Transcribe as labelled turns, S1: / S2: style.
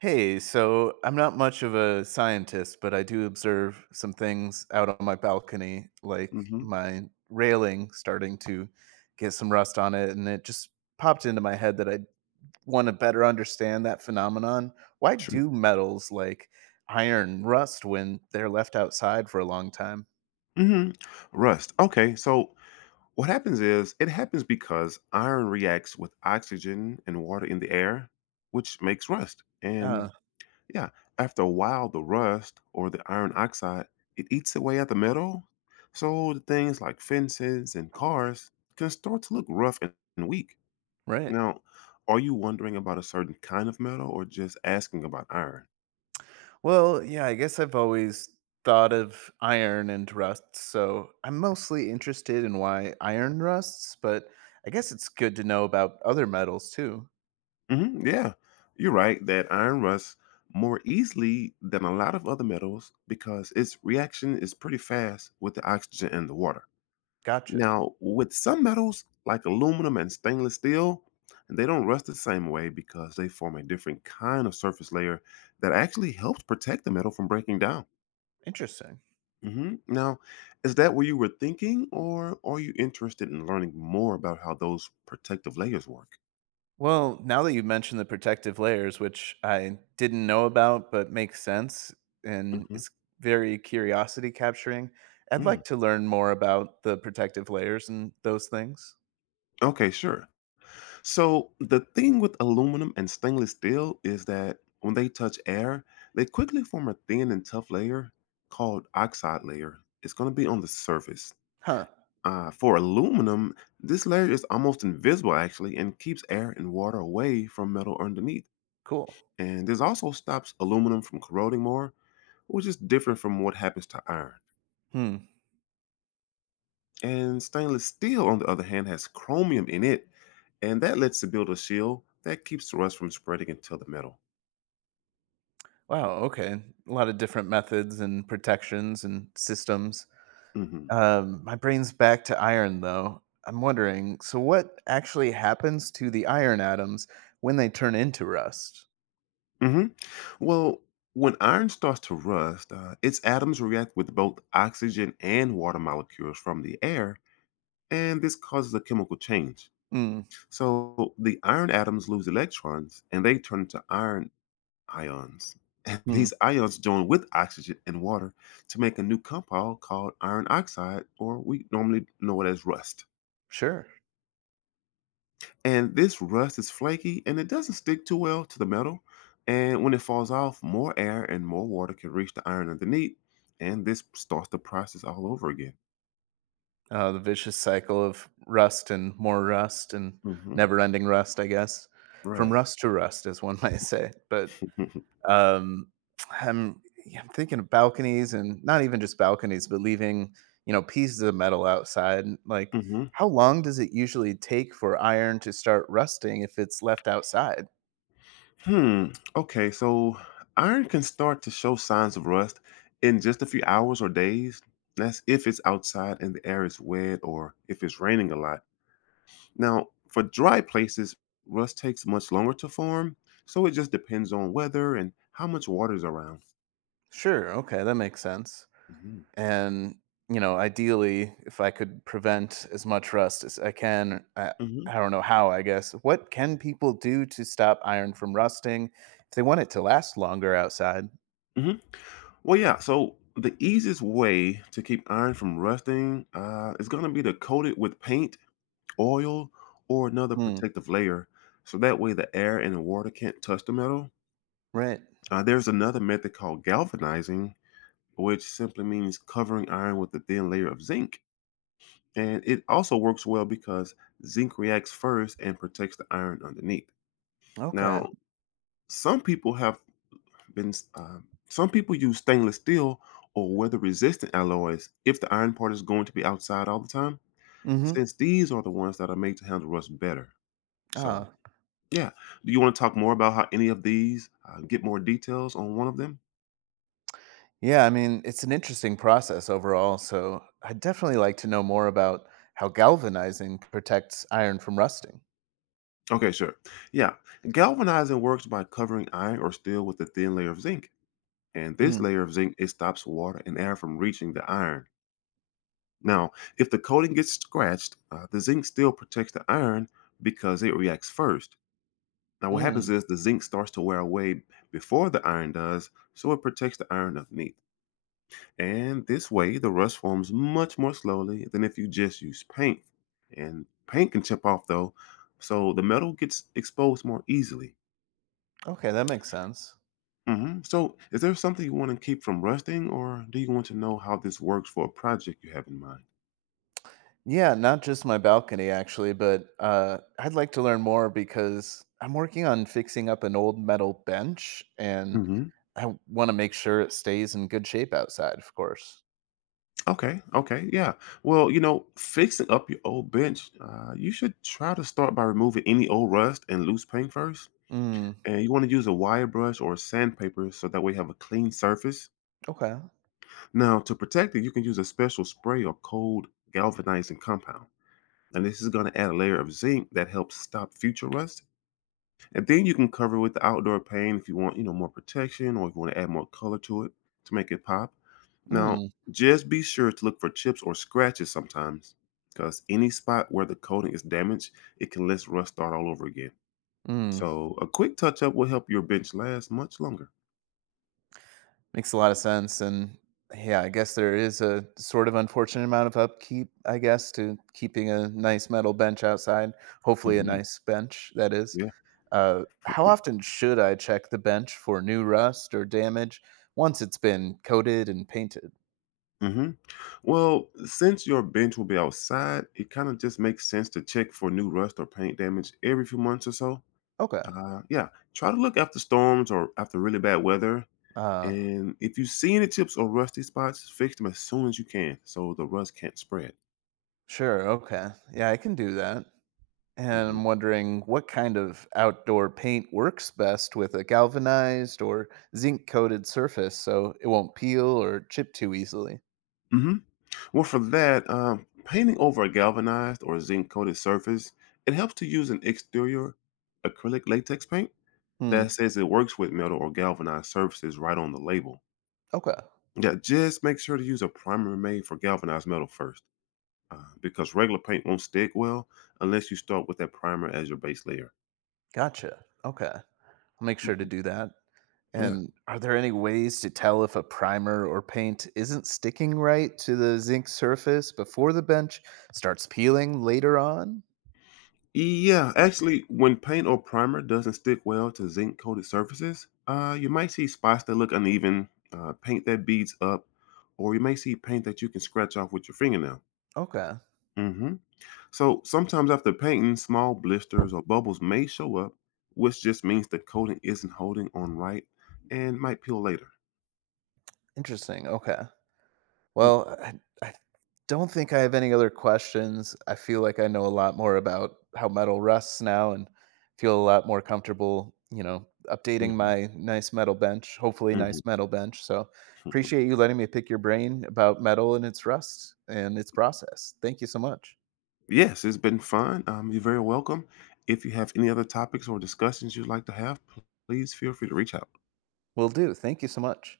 S1: Hey, so I'm not much of a scientist, but I do observe some things out on my balcony, like
S2: Hmm.
S1: my railing starting to get some rust on it. And it just popped into my head that I want to better understand that phenomenon. Why
S2: True.
S1: do metals like iron rust when they're left outside for a long time?
S2: Hmm. Rust. Okay, so what happens is it happens because iron reacts with oxygen and water in the air, which makes rust. And
S1: Uh,
S2: yeah, after a while, the rust or the iron oxide it eats away at the metal, so the things like fences and cars can start to look rough and weak.
S1: right.
S2: Now, are you wondering about a certain kind of metal or just asking about iron?
S1: Well, yeah, I guess I've always thought of iron and rust, so I'm mostly interested in why iron rusts, but I guess it's good to know about other metals too.
S2: Hmm, yeah, you're right that iron rusts more easily than a lot of other metals because its reaction is pretty fast with the oxygen and the water.
S1: Gotcha.
S2: Now, with some metals like aluminum and stainless steel, they don't rust the same way because they form a different kind of surface layer that actually helps protect the metal from breaking down.
S1: Interesting.
S2: Now, is that what you were thinking, or are you interested in learning more about how those protective layers work?
S1: Well, now that you've mentioned the protective layers, which I didn't know about but makes sense and
S2: Hmm.
S1: it's very curiosity capturing, I'd
S2: Mm.
S1: like to learn more about the protective layers and those things.
S2: Okay, sure. So the thing with aluminum and stainless steel is that when they touch air, they quickly form a thin and tough layer called oxide layer. It's going to be on the surface.
S1: Huh,
S2: For aluminum, this layer is almost invisible actually and keeps air and water away from metal underneath.
S1: cool.
S2: And this also stops aluminum from corroding more, which is different from what happens to iron.
S1: Hmm.
S2: And stainless steel, on the other hand, has chromium in it, and that lets it build a shield that keeps rust from spreading into the metal.
S1: Wow, okay. A lot of different methods and protections and systems.
S2: hmm
S1: My brain's back to iron, though. I'm wondering, so what actually happens to the iron atoms when they turn into rust?
S2: hmm Well, when iron starts to rust, its atoms react with both oxygen and water molecules from the air, and this causes a chemical change.
S1: Mm,
S2: So the iron atoms lose electrons and they turn into iron ions. And
S1: mm,
S2: these ions join with oxygen and water to make a new compound called iron oxide, or we normally know it as rust.
S1: sure.
S2: And this rust is flaky and it doesn't stick too well to the metal. And when it falls off, more air and more water can reach the iron underneath. And this starts the process all over again.
S1: The vicious cycle of rust and more rust and
S2: Hmm.
S1: never ending rust, I guess. From
S2: Right.
S1: rust to rust, as one might say. But Um, I'm yeah, I'm thinking of balconies, and not even just balconies, but leaving, pieces of metal outside. Like,
S2: Hmm.
S1: how long does it usually take for iron to start rusting if it's left outside?
S2: Hmm. Okay, so iron can start to show signs of rust in just a few hours or days. That's if it's outside and the air is wet or if it's raining a lot. Now, for dry places, rust takes much longer to form, so it just depends on weather and how much water is around.
S1: Sure, okay, that makes sense.
S2: hmm
S1: And ideally if I could prevent as much rust as I can, i,
S2: hmm
S1: I don't know how. I guess, what can people do to stop iron from rusting if they want it to last longer outside?
S2: hmm Well, yeah. So the easiest way to keep iron from rusting is going to be to coat it with paint, oil, or another
S1: Hmm.
S2: protective layer, so that way the air and the water can't touch the metal.
S1: Right.
S2: There's another method called galvanizing, which simply means covering iron with a thin layer of zinc. And it also works well because zinc reacts first and protects the iron underneath.
S1: Okay.
S2: Now, some people have some people use stainless steel or weather resistant alloys if the iron part is going to be outside all the time,
S1: Mm-hmm.
S2: since these are the ones that are made to handle rust better. So,
S1: Ah,
S2: yeah. Do you want to talk more about how any of these, get more details on one of them?
S1: yeah, I mean it's an interesting process overall, so I'd definitely like to know more about how galvanizing protects iron from rusting.
S2: Okay, sure. Yeah. Galvanizing works by covering iron or steel with a thin layer of zinc. And this
S1: Mm.
S2: layer of zinc it stops water and air from reaching the iron. Now, if the coating gets scratched, the zinc still protects the iron because it reacts first. Now, what happens
S1: Mm.
S2: is the zinc starts to wear away before the iron does, so it protects the iron underneath. And this way, the rust forms much more slowly than if you just use paint. And paint can chip off though, so the metal gets exposed more easily.
S1: Okay, that makes sense.
S2: So, is there something you want to keep from rusting, or do you want to know how this works for a project you have in mind?
S1: Yeah, not just my balcony actually, but I'd like to learn more because I'm working on fixing up an old metal bench, and
S2: hmm
S1: I want to make sure it stays in good shape outside, of course.
S2: Okay, okay, yeah. Well, you know, fixing up your old bench, you should try to start by removing any old rust and loose paint first.
S1: Mm,
S2: And you want to use a wire brush or sandpaper so that way you have a clean surface.
S1: okay.
S2: Now, to protect it, you can use a special spray or cold galvanizing compound. And this is going to add a layer of zinc that helps stop future rust. And then you can cover with the outdoor paint if you want, you know, more protection or if you want to add more color to it to make it pop. Now,
S1: Mm,
S2: just be sure to look for chips or scratches sometimes because any spot where the coating is damaged, it can let rust start all over again.
S1: mm.
S2: So a quick touch up will help your bench last much longer.
S1: Makes a lot of sense. And yeah, I guess there is a sort of unfortunate amount of upkeep, I guess, to keeping a nice metal bench outside. Hopefully, a
S2: Hmm.
S1: nice bench, that is.
S2: Yeah.
S1: How often should I check the bench for new rust or damage once it's been coated and painted?
S2: hmm Well, since your bench will be outside, it kind of just makes sense to check for new rust or paint damage every few months or so.
S1: Okay.
S2: Yeah, try to look after storms or after really bad weather.
S1: Uh,
S2: And if you see any chips or rusty spots, fix them as soon as you can so the rust can't spread.
S1: sure. Okay. Yeah, I can do that. And
S2: hmm
S1: I'm wondering what kind of outdoor paint works best with a galvanized or zinc coated surface so it won't peel or chip too easily.
S2: hmm Well, for that, painting over a galvanized or zinc coated surface, it helps to use an exterior acrylic latex paint
S1: Hmm.
S2: that says it works with metal or galvanized surfaces right on the label.
S1: Okay.
S2: Yeah, just make sure to use a primer made for galvanized metal first because regular paint won't stick well unless you start with that primer as your base layer.
S1: Gotcha. Okay. I'll make sure to
S2: Mhm.
S1: do that.
S2: Yeah.
S1: And are there any ways to tell if a primer or paint isn't sticking right to the zinc surface before the bench starts peeling later on?
S2: Yeah, actually, when paint or primer doesn't stick well to zinc coated surfaces, you might see spots that look uneven, paint that beads up, or you may see paint that you can scratch off with your fingernail.
S1: Okay.
S2: Hmm. So sometimes after painting, small blisters or bubbles may show up, which just means the coating isn't holding on right and might peel later.
S1: Interesting. Okay.
S2: Mhm,
S1: Well, I don't think I have any other questions. I feel like I know a lot more about how metal rusts now and feel a lot more comfortable, updating
S2: mhm,
S1: my nice metal bench, hopefully,
S2: mhm.
S1: nice metal bench. So appreciate you letting me pick your brain about metal and its rust and its process. Thank you so much.
S2: Yes, it's been fun. You're very welcome. If you have any other topics or discussions you'd like to have, please feel free to reach out.
S1: Will do. Thank you so much.